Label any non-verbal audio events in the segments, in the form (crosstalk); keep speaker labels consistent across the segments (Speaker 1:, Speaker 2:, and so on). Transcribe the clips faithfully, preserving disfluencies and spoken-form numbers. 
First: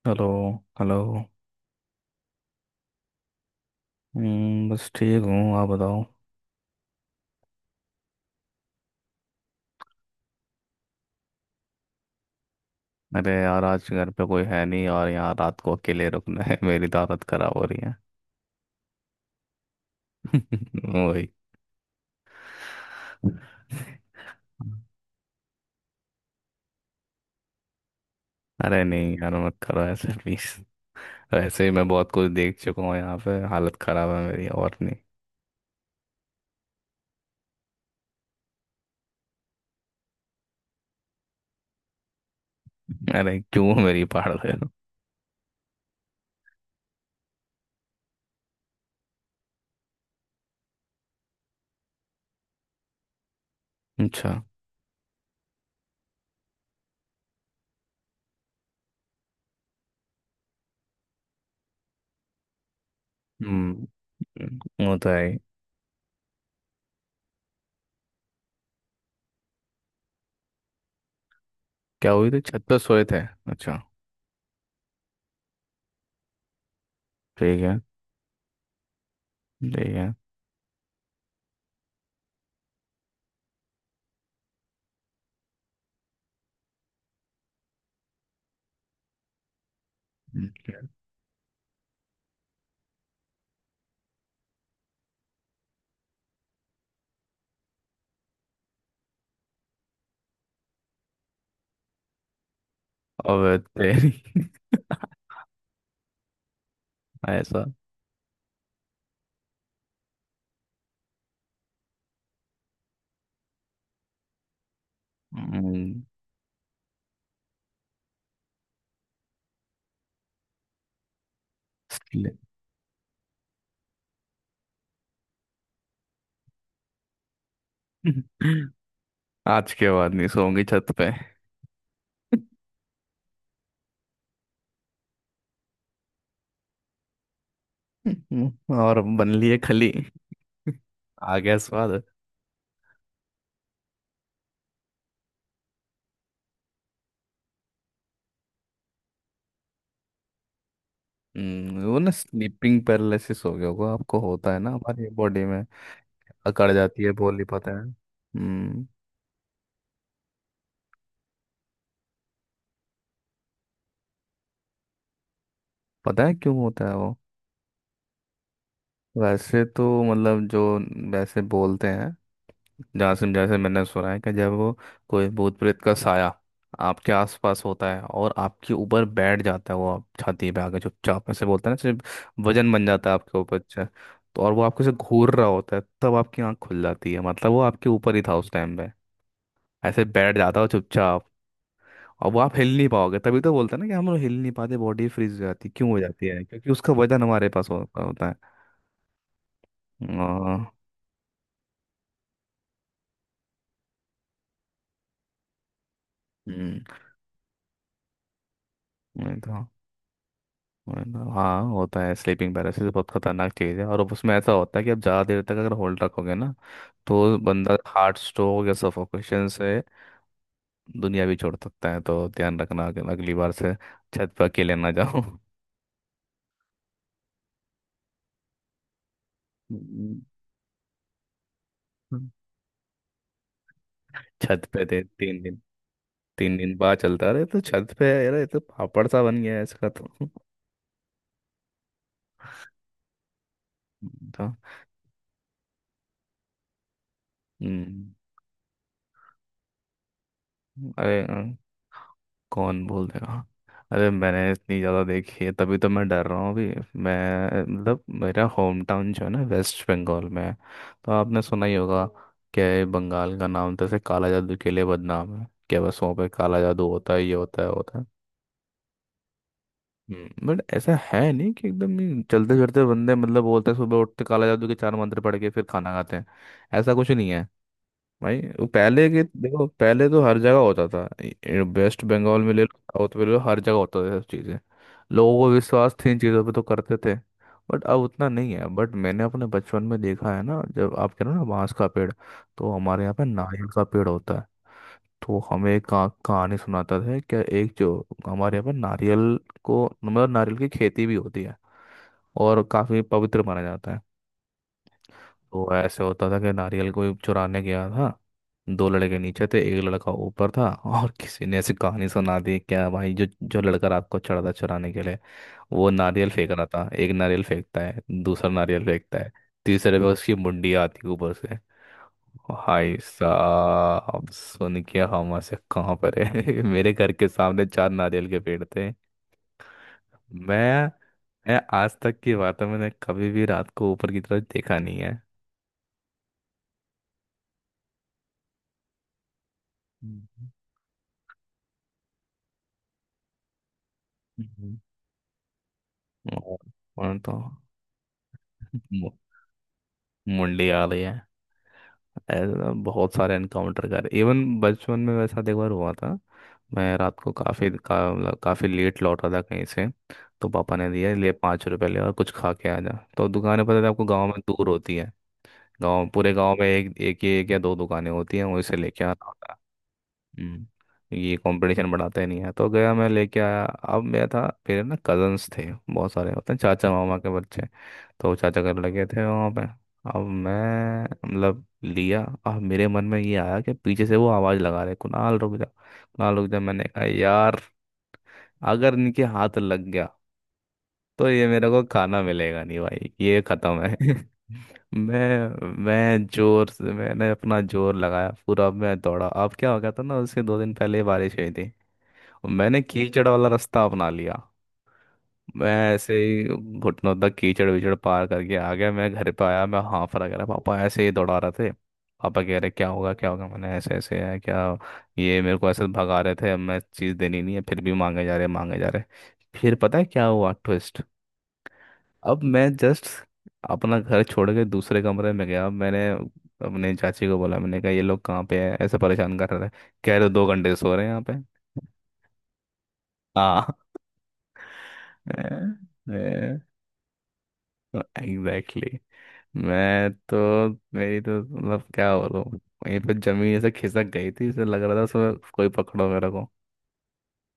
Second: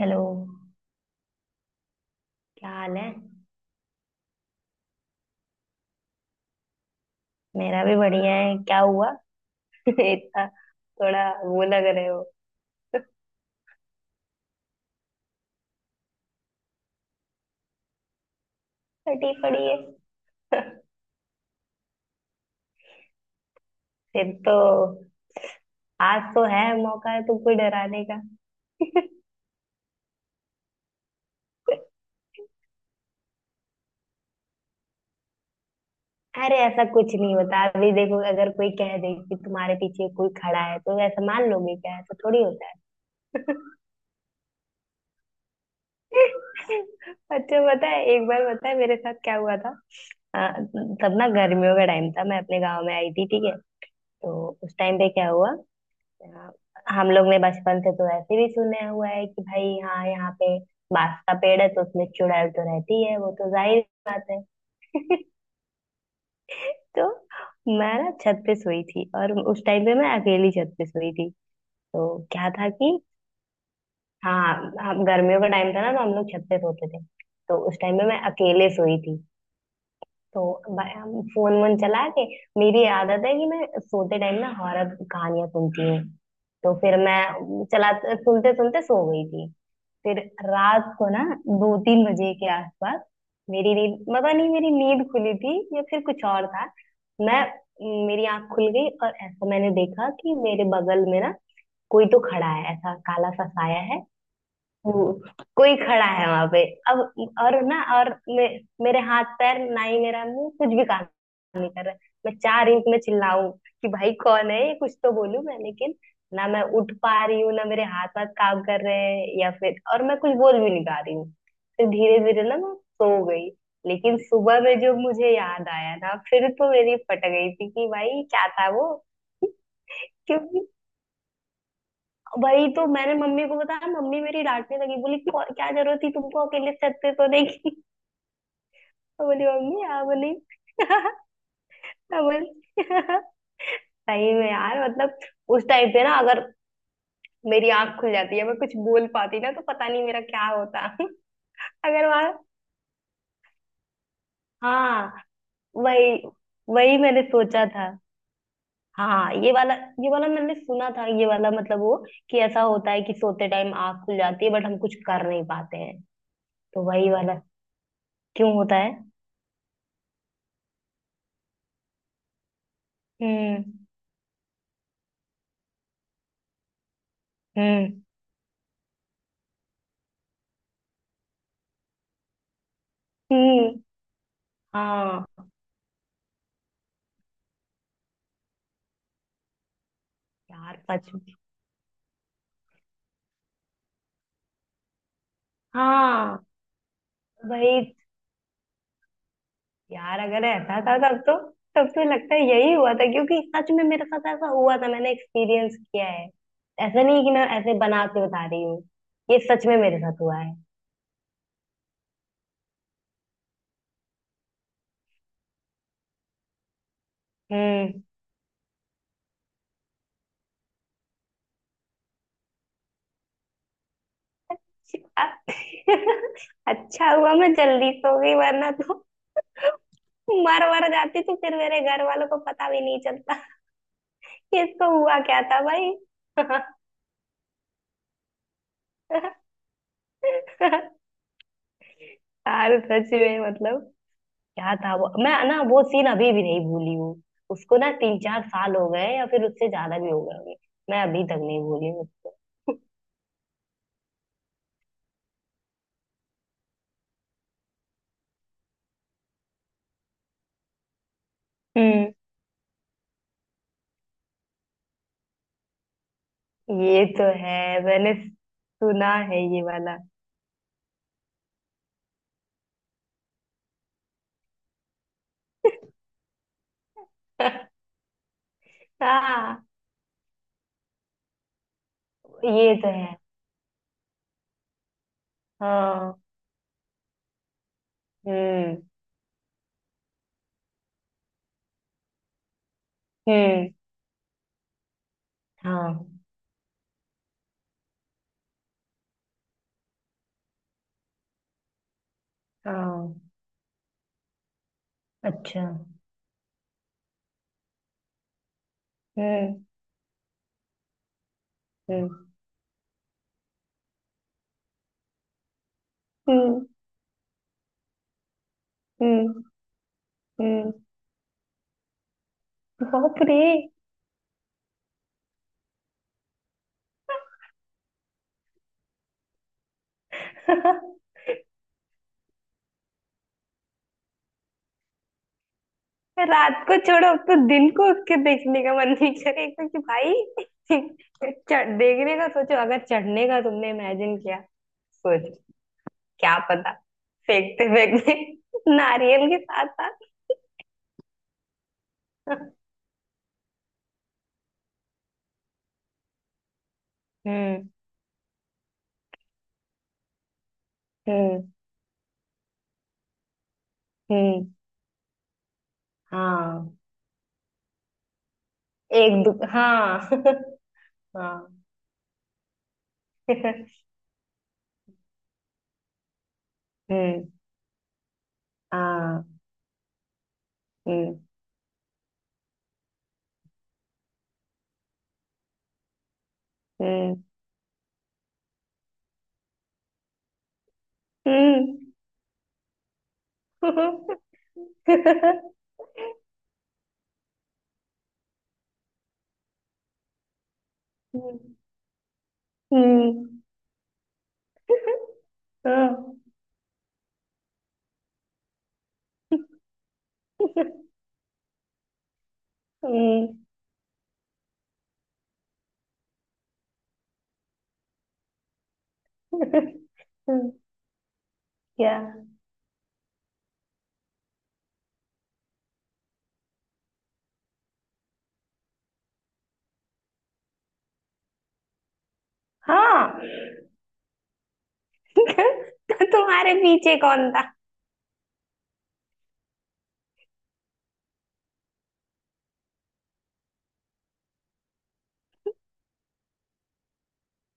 Speaker 1: Hello.
Speaker 2: Hello. Hello.
Speaker 1: क्या हाल है?
Speaker 2: हम्म, बस ठीक हूँ, आप बताओ।
Speaker 1: मेरा भी बढ़िया है। क्या हुआ? (laughs) इतना थोड़ा वो लग रहे हो।
Speaker 2: अरे यार, आज घर पे कोई है नहीं और यहाँ रात को अकेले रुकना है। (laughs) मेरी तो हालत खराब हो रही है।
Speaker 1: फटी पड़ी है। (laughs)
Speaker 2: (laughs) वही।
Speaker 1: फिर तो आज तो है, मौका है तुमको डराने का।
Speaker 2: अरे
Speaker 1: (laughs)
Speaker 2: नहीं यार, मत करो ऐसे, प्लीज। वैसे ही मैं बहुत कुछ देख चुका हूँ यहाँ पे, हालत खराब है मेरी, और नहीं।
Speaker 1: अरे ऐसा कुछ नहीं होता। अभी देखो, अगर कोई कह दे कि तुम्हारे पीछे कोई खड़ा है तो ऐसा मान लोगे क्या? ऐसा थोड़ी होता है।
Speaker 2: अरे
Speaker 1: (laughs)
Speaker 2: क्यों मेरी पाड़ दे रहे हो?
Speaker 1: अच्छा, पता है, एक बार पता है मेरे साथ क्या हुआ था। अ, तब ना गर्मियों का टाइम था, मैं अपने गांव में आई थी, ठीक है।
Speaker 2: अच्छा।
Speaker 1: तो उस टाइम पे क्या हुआ, हाँ, हम लोग ने बचपन से तो ऐसे भी सुने हुआ है कि भाई हाँ, यहाँ पे बांस का पेड़ है तो उसमें चुड़ैल तो रहती है, वो तो जाहिर
Speaker 2: हम्म।
Speaker 1: बात है।
Speaker 2: हम्म, वो तो
Speaker 1: (laughs)
Speaker 2: है ही।
Speaker 1: तो मैं ना छत पे सोई थी, और उस टाइम पे मैं अकेली छत पे सोई थी।
Speaker 2: क्या
Speaker 1: तो
Speaker 2: हुई थी?
Speaker 1: क्या
Speaker 2: छत
Speaker 1: था
Speaker 2: पे
Speaker 1: कि,
Speaker 2: सोए थे? अच्छा।
Speaker 1: हाँ, हम गर्मियों का टाइम था ना तो हम लोग छत पे सोते थे। तो
Speaker 2: ठीक है।
Speaker 1: उस टाइम पे मैं अकेले सोई थी।
Speaker 2: ठीक है।
Speaker 1: तो ब- हम फोन वोन चला के, मेरी आदत है कि मैं सोते टाइम ना हॉरर कहानियां सुनती हूँ। तो फिर मैं चला सुनते सुनते सो गई थी। फिर
Speaker 2: हम्म।
Speaker 1: रात को ना दो तीन बजे के आसपास, मेरी नींद पता नहीं मेरी नींद खुली थी या फिर कुछ और था। मैं मेरी आंख खुल गई और ऐसा मैंने देखा कि मेरे बगल में ना कोई तो खड़ा है, ऐसा काला सा
Speaker 2: अब
Speaker 1: साया है
Speaker 2: तेरी।
Speaker 1: वो। कोई खड़ा है वहां पे। अब,
Speaker 2: (laughs)
Speaker 1: और
Speaker 2: ऐसा।
Speaker 1: ना और मे, मेरे हाथ पैर, ना ही मेरा मुंह कुछ भी काम नहीं कर रहा है। मैं चार इंच में चिल्लाऊं कि भाई कौन है ये, कुछ तो बोलूं मैं, लेकिन
Speaker 2: हम्म।
Speaker 1: ना मैं उठ पा रही हूँ, ना मेरे हाथ पाथ काम कर रहे हैं या फिर, और मैं कुछ बोल भी नहीं पा रही हूँ। फिर धीरे धीरे ना मैं सो गई। लेकिन सुबह में जो मुझे याद आया ना, फिर तो मेरी फट गई थी कि भाई क्या था वो।
Speaker 2: आज के बाद नहीं सोऊंगी
Speaker 1: क्योंकि
Speaker 2: छत पे। (laughs)
Speaker 1: वही तो मैंने मम्मी को बताया, मम्मी मेरी डांटने लगी, बोली "क्यों- क्या जरूरत थी तुमको अकेले छत पे सोने की।" (laughs)
Speaker 2: हम्म, और
Speaker 1: मैं
Speaker 2: बन
Speaker 1: बोली
Speaker 2: लिए
Speaker 1: मम्मी,
Speaker 2: खली।
Speaker 1: हाँ बोली।
Speaker 2: (laughs)
Speaker 1: (laughs)
Speaker 2: आ गया स्वाद।
Speaker 1: मैं बोली। (laughs) सही में यार, मतलब उस टाइम पे ना, अगर मेरी आंख खुल जाती है, मैं कुछ बोल पाती ना, तो पता नहीं मेरा क्या होता।
Speaker 2: हम्म,
Speaker 1: (laughs)
Speaker 2: वो
Speaker 1: अगर
Speaker 2: ना
Speaker 1: वहां,
Speaker 2: स्लीपिंग पैरालिसिस हो गया होगा आपको, होता है ना हमारी
Speaker 1: हाँ,
Speaker 2: बॉडी में
Speaker 1: वही
Speaker 2: अकड़
Speaker 1: वही
Speaker 2: जाती है,
Speaker 1: मैंने
Speaker 2: बोली
Speaker 1: सोचा
Speaker 2: पता है?
Speaker 1: था।
Speaker 2: हम्म।
Speaker 1: हाँ, ये वाला ये वाला मैंने सुना था। ये वाला मतलब वो, कि ऐसा होता है कि सोते टाइम आंख खुल जाती है बट हम कुछ कर नहीं पाते हैं।
Speaker 2: पता है क्यों
Speaker 1: तो
Speaker 2: होता है
Speaker 1: वही
Speaker 2: वो?
Speaker 1: वाला। क्यों होता है?
Speaker 2: वैसे तो मतलब जो, वैसे बोलते हैं जासिम जैसे
Speaker 1: हम्म।
Speaker 2: मैंने सुना है कि जब वो कोई भूत प्रेत का साया आपके आसपास होता है
Speaker 1: हम्म।
Speaker 2: और आपके ऊपर बैठ जाता है, वो आप छाती पे आके चुपचाप ऐसे बोलता है ना, सिर्फ वजन बन जाता है आपके ऊपर।
Speaker 1: हम्म।
Speaker 2: अच्छा। तो और वो आपको से घूर
Speaker 1: हाँ।
Speaker 2: रहा होता है, तब आपकी आंख खुल जाती है, मतलब वो आपके ऊपर ही था उस टाइम पे। ऐसे बैठ जाता हो
Speaker 1: यार सच में।
Speaker 2: चुपचाप। और वो आप हिल नहीं पाओगे, तभी तो बोलते हैं ना कि हम लोग हिल नहीं पाते, बॉडी फ्रीज हो जाती है, क्यों हो जाती
Speaker 1: हाँ
Speaker 2: है? क्योंकि उसका वजन हमारे पास
Speaker 1: वही।
Speaker 2: होता होता है।
Speaker 1: यार अगर
Speaker 2: आ,
Speaker 1: ऐसा था तब तो तब तो लगता है यही हुआ था। क्योंकि सच में मेरे साथ ऐसा हुआ था, मैंने एक्सपीरियंस किया है।
Speaker 2: हम्म।
Speaker 1: ऐसा नहीं है कि मैं ऐसे बना के बता रही हूँ, ये
Speaker 2: नहीं तो।
Speaker 1: सच में मेरे साथ हुआ है।
Speaker 2: वरना- हाँ होता है, स्लीपिंग पैरालिसिस बहुत खतरनाक चीज़ है और उसमें ऐसा होता है कि आप ज़्यादा देर तक अगर होल्ड रखोगे ना, तो बंदा
Speaker 1: हम्म।
Speaker 2: हार्ट स्ट्रोक या सफोकेशन से दुनिया भी छोड़ सकता है, तो ध्यान रखना कि अगली बार से छत पर अकेले ना जाओ।
Speaker 1: अ- (laughs) अच्छा हुआ मैं जल्दी सो गई, वरना तो
Speaker 2: हम्म।
Speaker 1: मर वर जाती तो फिर मेरे घर वालों को पता भी नहीं चलता (laughs) कि
Speaker 2: छत पे
Speaker 1: इसको
Speaker 2: थे
Speaker 1: हुआ क्या
Speaker 2: तीन
Speaker 1: था।
Speaker 2: दिन तीन दिन बाद चलता रहे तो छत पे, यार ये तो पापड़ सा
Speaker 1: भाई।
Speaker 2: बन गया है इसका तो। (laughs)
Speaker 1: (laughs) यार सच में, मतलब
Speaker 2: हम्म, तो,
Speaker 1: क्या था वो, मैं ना वो सीन अभी भी नहीं भूली हूँ। उसको ना
Speaker 2: हम्म,
Speaker 1: तीन चार साल हो गए या फिर उससे ज्यादा भी हो गए होंगे। मैं
Speaker 2: अरे
Speaker 1: अभी तक
Speaker 2: हाँ।
Speaker 1: नहीं भूली हूँ।
Speaker 2: कौन बोल देगा? अरे मैंने इतनी ज़्यादा देखी है, तभी तो मैं डर रहा हूँ अभी। मैं मतलब मेरा होम टाउन जो है ना, वेस्ट बंगाल में है। तो आपने सुना ही होगा
Speaker 1: हम्म।
Speaker 2: कि बंगाल का नाम तो ऐसे काला जादू के लिए बदनाम है, क्या बस वहाँ पे काला जादू
Speaker 1: ये
Speaker 2: होता है?
Speaker 1: तो
Speaker 2: ये
Speaker 1: है।
Speaker 2: होता है, होता है।
Speaker 1: मैंने सुना है ये वाला।
Speaker 2: हम्म, बट ऐसा है नहीं कि एकदम ही चलते फिरते बंदे, मतलब बोलते हैं सुबह उठते काला जादू के चार मंत्र पढ़ के फिर खाना खाते हैं। ऐसा कुछ नहीं।
Speaker 1: (laughs)
Speaker 2: भाई, वो पहले के
Speaker 1: हाँ,
Speaker 2: देखो, पहले तो हर जगह होता था। वेस्ट बंगाल में ले
Speaker 1: ये
Speaker 2: लो,
Speaker 1: तो
Speaker 2: साउथ
Speaker 1: है।
Speaker 2: में ले लो, हर जगह होता था सब चीज़ें। लोगों को विश्वास थी इन
Speaker 1: हाँ।
Speaker 2: चीज़ों पे तो करते थे। बट अब उतना नहीं है।
Speaker 1: हम्म।
Speaker 2: बट मैंने अपने बचपन में देखा है ना, जब आप कह रहे हो ना बांस का पेड़, तो हमारे यहाँ पे नारियल
Speaker 1: हम्म।
Speaker 2: का पेड़ होता है। तो हमें एक
Speaker 1: हाँ।
Speaker 2: कहा- कहानी सुनाता था क्या एक जो हमारे यहाँ पे नारियल को, मतलब नारियल की खेती भी होती है और काफ़ी
Speaker 1: हाँ।
Speaker 2: पवित्र माना जाता है।
Speaker 1: अच्छा।
Speaker 2: तो ऐसे होता था कि नारियल कोई चुराने गया था। दो लड़के नीचे थे,
Speaker 1: हम्म।
Speaker 2: एक लड़का ऊपर था। और किसी ने ऐसी कहानी
Speaker 1: हम्म।
Speaker 2: सुना दी क्या, भाई जो जो लड़का रात को चढ़ा था चुराने के लिए, वो नारियल फेंक
Speaker 1: हम्म।
Speaker 2: रहा था। एक नारियल फेंकता है, दूसरा नारियल फेंकता है,
Speaker 1: हम्म।
Speaker 2: तीसरे पे उसकी
Speaker 1: हम्म।
Speaker 2: मुंडी आती है ऊपर से। हाय
Speaker 1: बाप रे।
Speaker 2: साहब सुन के, हम ऐसे कहाँ पर है? (laughs) मेरे घर के सामने चार नारियल के पेड़ थे। मैं
Speaker 1: (laughs)
Speaker 2: मैं आज तक की बात है, मैंने कभी भी रात को ऊपर की तरफ देखा नहीं है।
Speaker 1: रात को छोड़ो, अब तो दिन को उसके देखने का मन नहीं करेगा कि भाई चढ़ देखने का, सोचो अगर चढ़ने का तुमने इमेजिन किया,
Speaker 2: हम्म।
Speaker 1: सोच, क्या पता
Speaker 2: और तो
Speaker 1: फेंकते फेंकते (laughs)
Speaker 2: मु-
Speaker 1: नारियल के साथ साथ।
Speaker 2: मुंडी आ रही है। ऐसा बहुत सारे एनकाउंटर कर, इवन बचपन में वैसा एक बार हुआ था। मैं रात को
Speaker 1: हम्म।
Speaker 2: काफ़ी का, मतलब काफ़ी लेट लौटा था कहीं से, तो पापा ने दिया ले,
Speaker 1: हम्म।
Speaker 2: पाँच रुपए ले और कुछ खा के आ जा। तो दुकानें पता है आपको, गांव में
Speaker 1: हम्म।
Speaker 2: दूर होती है। गांव, पूरे गांव में
Speaker 1: हाँ।
Speaker 2: एक एक, एक या दो दुकानें होती हैं, वहीं से लेके
Speaker 1: एक दु
Speaker 2: आना।
Speaker 1: हाँ। (laughs)
Speaker 2: हम्म, ये
Speaker 1: हाँ।
Speaker 2: कंपटीशन बढ़ाते नहीं है। तो गया मैं लेके आया,
Speaker 1: (laughs)
Speaker 2: अब मैं था फिर ना, कजन्स थे बहुत सारे होते हैं चाचा मामा के
Speaker 1: हम्म।
Speaker 2: बच्चे। तो चाचा घर लगे थे
Speaker 1: हाँ।
Speaker 2: वहाँ पे। अब मैं
Speaker 1: हम्म।
Speaker 2: मतलब लिया, अब मेरे मन में ये आया कि पीछे से वो आवाज़ लगा रहे, कुणाल रुक जा, कुणाल रुक जा। मैंने कहा
Speaker 1: हम्म।
Speaker 2: यार, अगर इनके हाथ लग गया तो ये मेरे को खाना मिलेगा नहीं, भाई ये खत्म है।
Speaker 1: हम्म। (laughs)
Speaker 2: (laughs) मैं मैं जोर से, मैंने अपना जोर लगाया पूरा, मैं दौड़ा। अब क्या हो गया था ना, उसके दो दिन पहले बारिश हुई
Speaker 1: हम्म,
Speaker 2: थी, तो मैंने
Speaker 1: हम्म,
Speaker 2: कीचड़ वाला रास्ता अपना लिया।
Speaker 1: (laughs)
Speaker 2: मैं ऐसे
Speaker 1: हाँ,
Speaker 2: ही घुटनों तक कीचड़ विचड़ पार करके आ गया, मैं घर पे आया, मैं हाँफ रहा रहा, पापा
Speaker 1: (laughs)
Speaker 2: ऐसे ही दौड़ा रहे थे। पापा कह रहे क्या होगा
Speaker 1: हम्म।
Speaker 2: क्या होगा, मैंने ऐसे ऐसे है क्या। ये मेरे को ऐसे भगा रहे थे, अब मैं चीज़ देनी नहीं है, फिर भी मांगे जा रहे मांगे जा रहे। फिर पता है क्या
Speaker 1: क्या?
Speaker 2: हुआ ट्विस्ट? अब मैं जस्ट अपना घर छोड़ के दूसरे कमरे में गया, मैंने अपने चाची को बोला, मैंने कहा ये लोग कहाँ पे है, ऐसे परेशान कर रहे थे। कह रहे दो घंटे से सो रहे हैं यहाँ पे।
Speaker 1: हाँ।
Speaker 2: हाँ।
Speaker 1: (laughs) तुम्हारे
Speaker 2: (laughs)
Speaker 1: पीछे कौन था?
Speaker 2: Exactly exactly। मैं तो, मेरी तो मतलब क्या बोलूं, मेरी तो जमीन ऐसे खिसक गई थी, ऐसे लग रहा था उसमें कोई पकड़ो मेरे को।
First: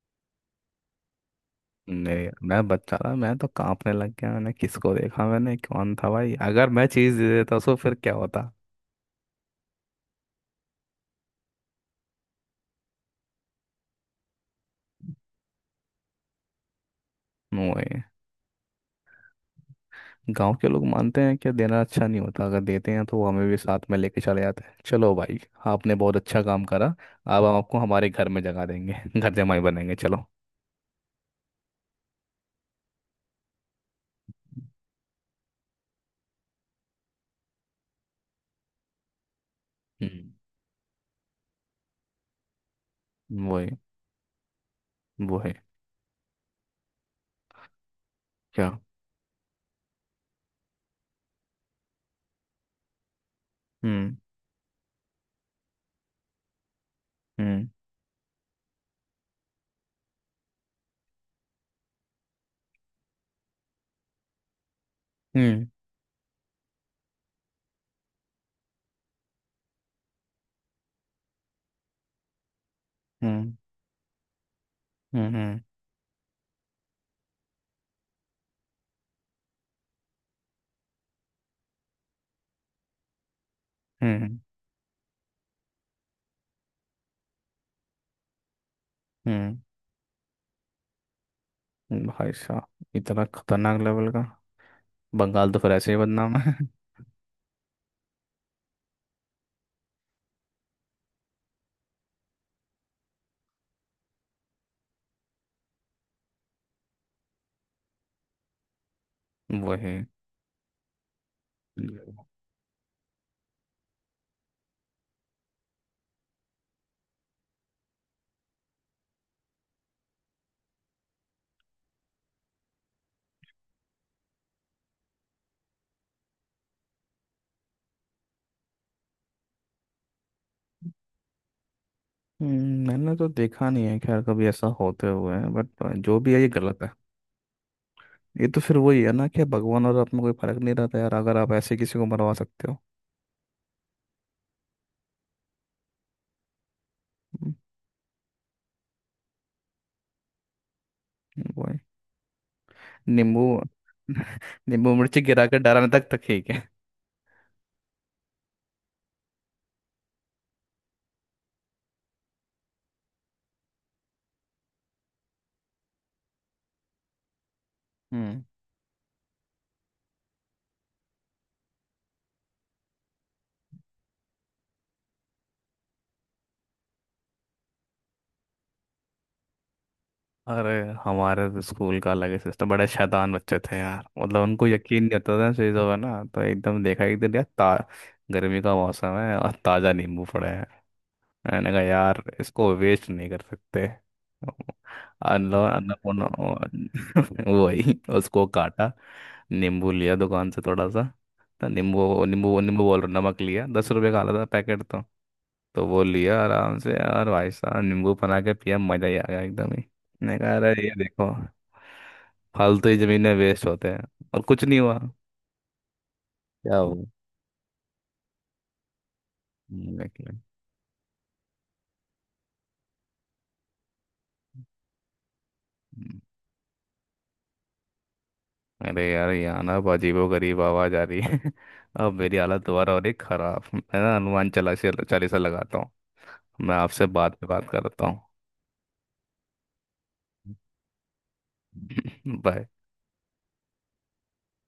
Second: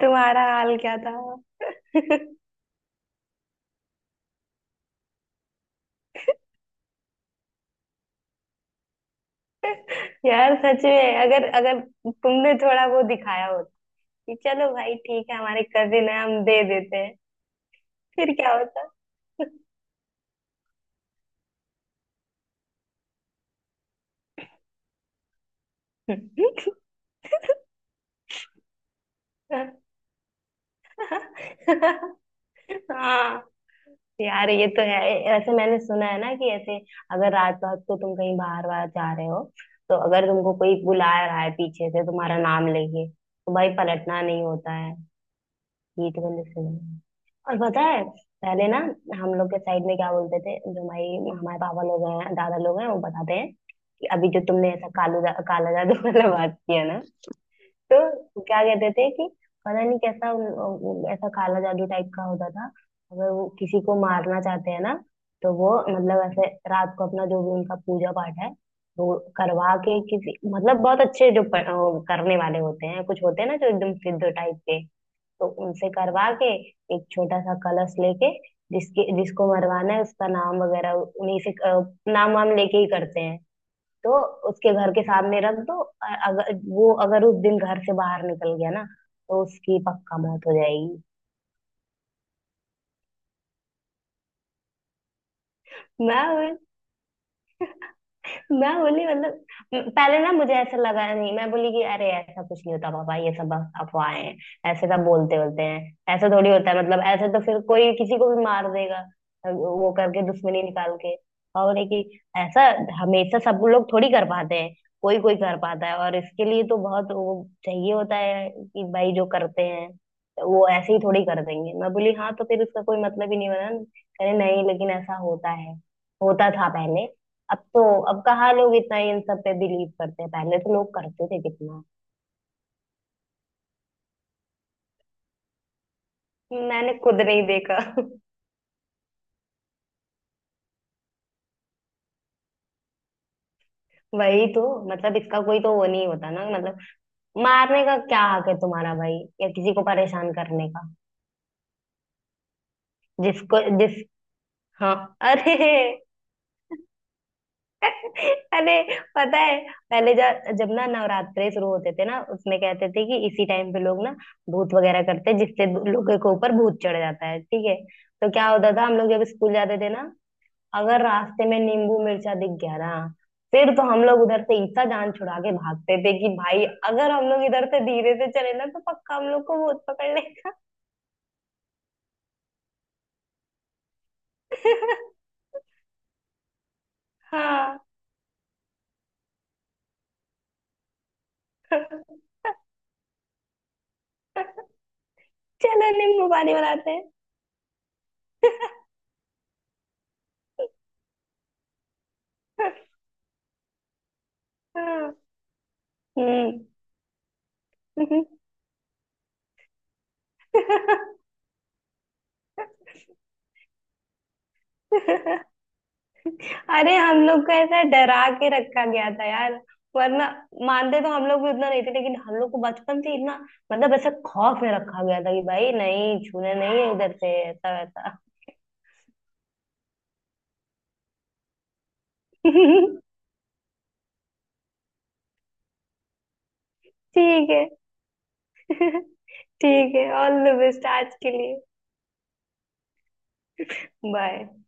Speaker 1: तुम्हारा हाल क्या था?
Speaker 2: नहीं मैं बच्चा था, मैं तो कांपने लग गया। मैंने किसको देखा, मैंने कौन था भाई, अगर मैं चीज दे देता उसको फिर क्या होता?
Speaker 1: यार सच में, अगर अगर तुमने थोड़ा वो दिखाया होता कि चलो भाई ठीक है हमारे कजिन है, हम दे देते हैं,
Speaker 2: वही।
Speaker 1: फिर क्या होता?
Speaker 2: गांव के लोग मानते हैं कि देना अच्छा नहीं होता, अगर देते हैं तो वो हमें भी साथ में लेके चले जाते हैं। चलो भाई, आपने बहुत अच्छा काम करा, अब हम आपको हमारे घर में जगा देंगे। (laughs) घर जमाई
Speaker 1: (laughs)
Speaker 2: बनेंगे चलो।
Speaker 1: हाँ यार, ये तो है। ऐसे मैंने सुना है ना, कि ऐसे अगर रात रात को तुम कहीं बाहर बाहर जा रहे हो, तो अगर
Speaker 2: हम्म।
Speaker 1: तुमको कोई बुला रहा है पीछे से तुम्हारा नाम लेके, तो भाई
Speaker 2: वही।
Speaker 1: पलटना नहीं होता है।
Speaker 2: वो है।
Speaker 1: ये तो मैंने सुना है। और पता है, पहले
Speaker 2: क्या।
Speaker 1: ना हम लोग के साइड में क्या बोलते थे, जो हमारी हमारे पापा लोग हैं, दादा लोग हैं, वो बताते हैं कि
Speaker 2: हम्म।
Speaker 1: अभी जो तुमने ऐसा कालू जा, काला जादू वाला बात किया ना,
Speaker 2: हम्म।
Speaker 1: तो क्या कहते थे, कि पता नहीं कैसा उन- उन- ऐसा काला जादू टाइप का होता था। अगर वो किसी को मारना चाहते हैं ना, तो
Speaker 2: हम्म।
Speaker 1: वो मतलब ऐसे रात को अपना जो भी उनका पूजा पाठ है, वो करवा के, किसी मतलब बहुत अच्छे जो प- वो करने वाले होते हैं, कुछ होते हैं
Speaker 2: हम्म।
Speaker 1: ना जो एकदम सिद्ध टाइप के, तो
Speaker 2: हम्म।
Speaker 1: उनसे करवा के, एक छोटा सा कलश लेके, जिसके जिसको मरवाना है उसका नाम वगैरह उन्हीं से, अ, नाम वाम लेके ही करते हैं। तो
Speaker 2: हम्म।
Speaker 1: उसके घर के सामने रख दो, अ- अगर वो अगर उस दिन घर से बाहर निकल गया ना, तो
Speaker 2: हम्म।
Speaker 1: उसकी पक्का मौत हो जाएगी।
Speaker 2: भाई साहब, इतना खतरनाक लेवल का, बंगाल तो फिर ऐसे ही बदनाम है।
Speaker 1: मैं मैं बोली मतलब, म- पहले ना मुझे ऐसा लगा नहीं, मैं बोली कि अरे ऐसा कुछ नहीं होता पापा, ये सब बस अफवाहें हैं। ऐसे सब बोलते बोलते हैं, ऐसा थोड़ी होता है, मतलब ऐसे तो फिर कोई किसी को भी मार देगा,
Speaker 2: (laughs)
Speaker 1: वो
Speaker 2: वही।
Speaker 1: करके दुश्मनी निकाल के। और बोले कि ऐसा हमेशा सब लोग थोड़ी कर पाते हैं, कोई कोई कर पाता है, और इसके लिए तो बहुत वो चाहिए होता है कि भाई जो करते हैं, तो वो ऐसे ही थोड़ी कर देंगे। मैं बोली हाँ, तो फिर उसका कोई मतलब ही नहीं बना। कहे नहीं, लेकिन ऐसा होता है, होता था पहले। अब तो अब कहाँ लोग इतना इन सब पे बिलीव करते हैं, पहले तो लोग करते थे कितना।
Speaker 2: हम्म, मैंने तो देखा नहीं है खैर कभी ऐसा होते हुए, बट जो भी है ये गलत है।
Speaker 1: मैंने खुद नहीं देखा। (laughs)
Speaker 2: ये तो फिर वही है ना कि भगवान और आप में कोई फर्क नहीं रहता यार, अगर आप ऐसे किसी को मरवा सकते हो।
Speaker 1: वही तो, मतलब इसका कोई तो वो नहीं होता ना मतलब,
Speaker 2: हम्म,
Speaker 1: मारने का क्या हक है तुम्हारा भाई, या किसी को परेशान करने का?
Speaker 2: वही। नींबू
Speaker 1: जिसको जिस
Speaker 2: (laughs) नींबू
Speaker 1: हाँ।
Speaker 2: मिर्ची गिरा
Speaker 1: अरे।
Speaker 2: कर डराने तक तो ठीक है।
Speaker 1: (laughs) अरे, पता है, पहले जा- जब ना नवरात्रे शुरू होते थे ना, उसमें कहते थे कि इसी टाइम पे लोग ना भूत वगैरह करते हैं, जिससे दो- लोगों के ऊपर भूत चढ़ जाता है, ठीक है। तो
Speaker 2: हम्म।
Speaker 1: क्या होता था, हम लोग जब स्कूल जाते थे ना, अगर रास्ते में नींबू मिर्चा दिख गया ना, फिर तो हम लोग उधर से इतना जान छुड़ा के भागते थे कि भाई अगर हम लोग इधर से धीरे से चले ना, तो पक्का हम लोग को भूत पकड़ लेगा।
Speaker 2: अरे हमारे तो स्कूल का अलग ही सिस्टम, बड़े शैतान बच्चे थे यार मतलब, उनको यकीन नहीं होता
Speaker 1: (laughs)
Speaker 2: था इन चीज़ों का ना, तो एकदम देखा एक दिन यार ता
Speaker 1: हाँ।
Speaker 2: गर्मी का मौसम है और ताज़ा नींबू पड़े। मैंने कहा यार
Speaker 1: (laughs)
Speaker 2: इसको वेस्ट नहीं कर सकते। अनलो
Speaker 1: चलो
Speaker 2: अन्नपूर्णा।
Speaker 1: नींबू पानी बनाते हैं।
Speaker 2: (laughs) वही उसको काटा, नींबू लिया दुकान से थोड़ा सा। तो नींबू नींबू नींबू बोल
Speaker 1: (laughs)
Speaker 2: रहा, नमक लिया दस रुपए का आला था पैकेट तो।
Speaker 1: हाँ,
Speaker 2: तो वो लिया
Speaker 1: हम्म।
Speaker 2: आराम से यार, भाई साहब नींबू बना के पिया मजा ही आ गया एकदम ही। मैंने कहा अरे ये देखो, फालतू ही जमीन में वेस्ट होते हैं। और कुछ नहीं हुआ।
Speaker 1: (laughs)
Speaker 2: क्या
Speaker 1: अरे
Speaker 2: हुआ?
Speaker 1: हम लोग को ऐसा डरा के रखा गया था यार।
Speaker 2: हम्म,
Speaker 1: वरना
Speaker 2: निकले।
Speaker 1: मानते तो हम लोग भी उतना नहीं थे, लेकिन हम लोग को बचपन से इतना, मतलब ऐसा खौफ में रखा गया था कि भाई नहीं, छूने नहीं है इधर से ऐसा वैसा।
Speaker 2: अरे यार यहाँ ना अब अजीबोगरीब आवाज आ रही है। (laughs) अब मेरी हालत दोबारा हो रही है
Speaker 1: (laughs)
Speaker 2: खराब, मैं ना हनुमान चालीसा चालीसा लगाता हूँ। मैं आपसे बाद में
Speaker 1: ठीक है।
Speaker 2: बात करता हूँ।
Speaker 1: (laughs) ठीक है, ऑल द बेस्ट आज के लिए।
Speaker 2: (laughs) बाय।
Speaker 1: बाय।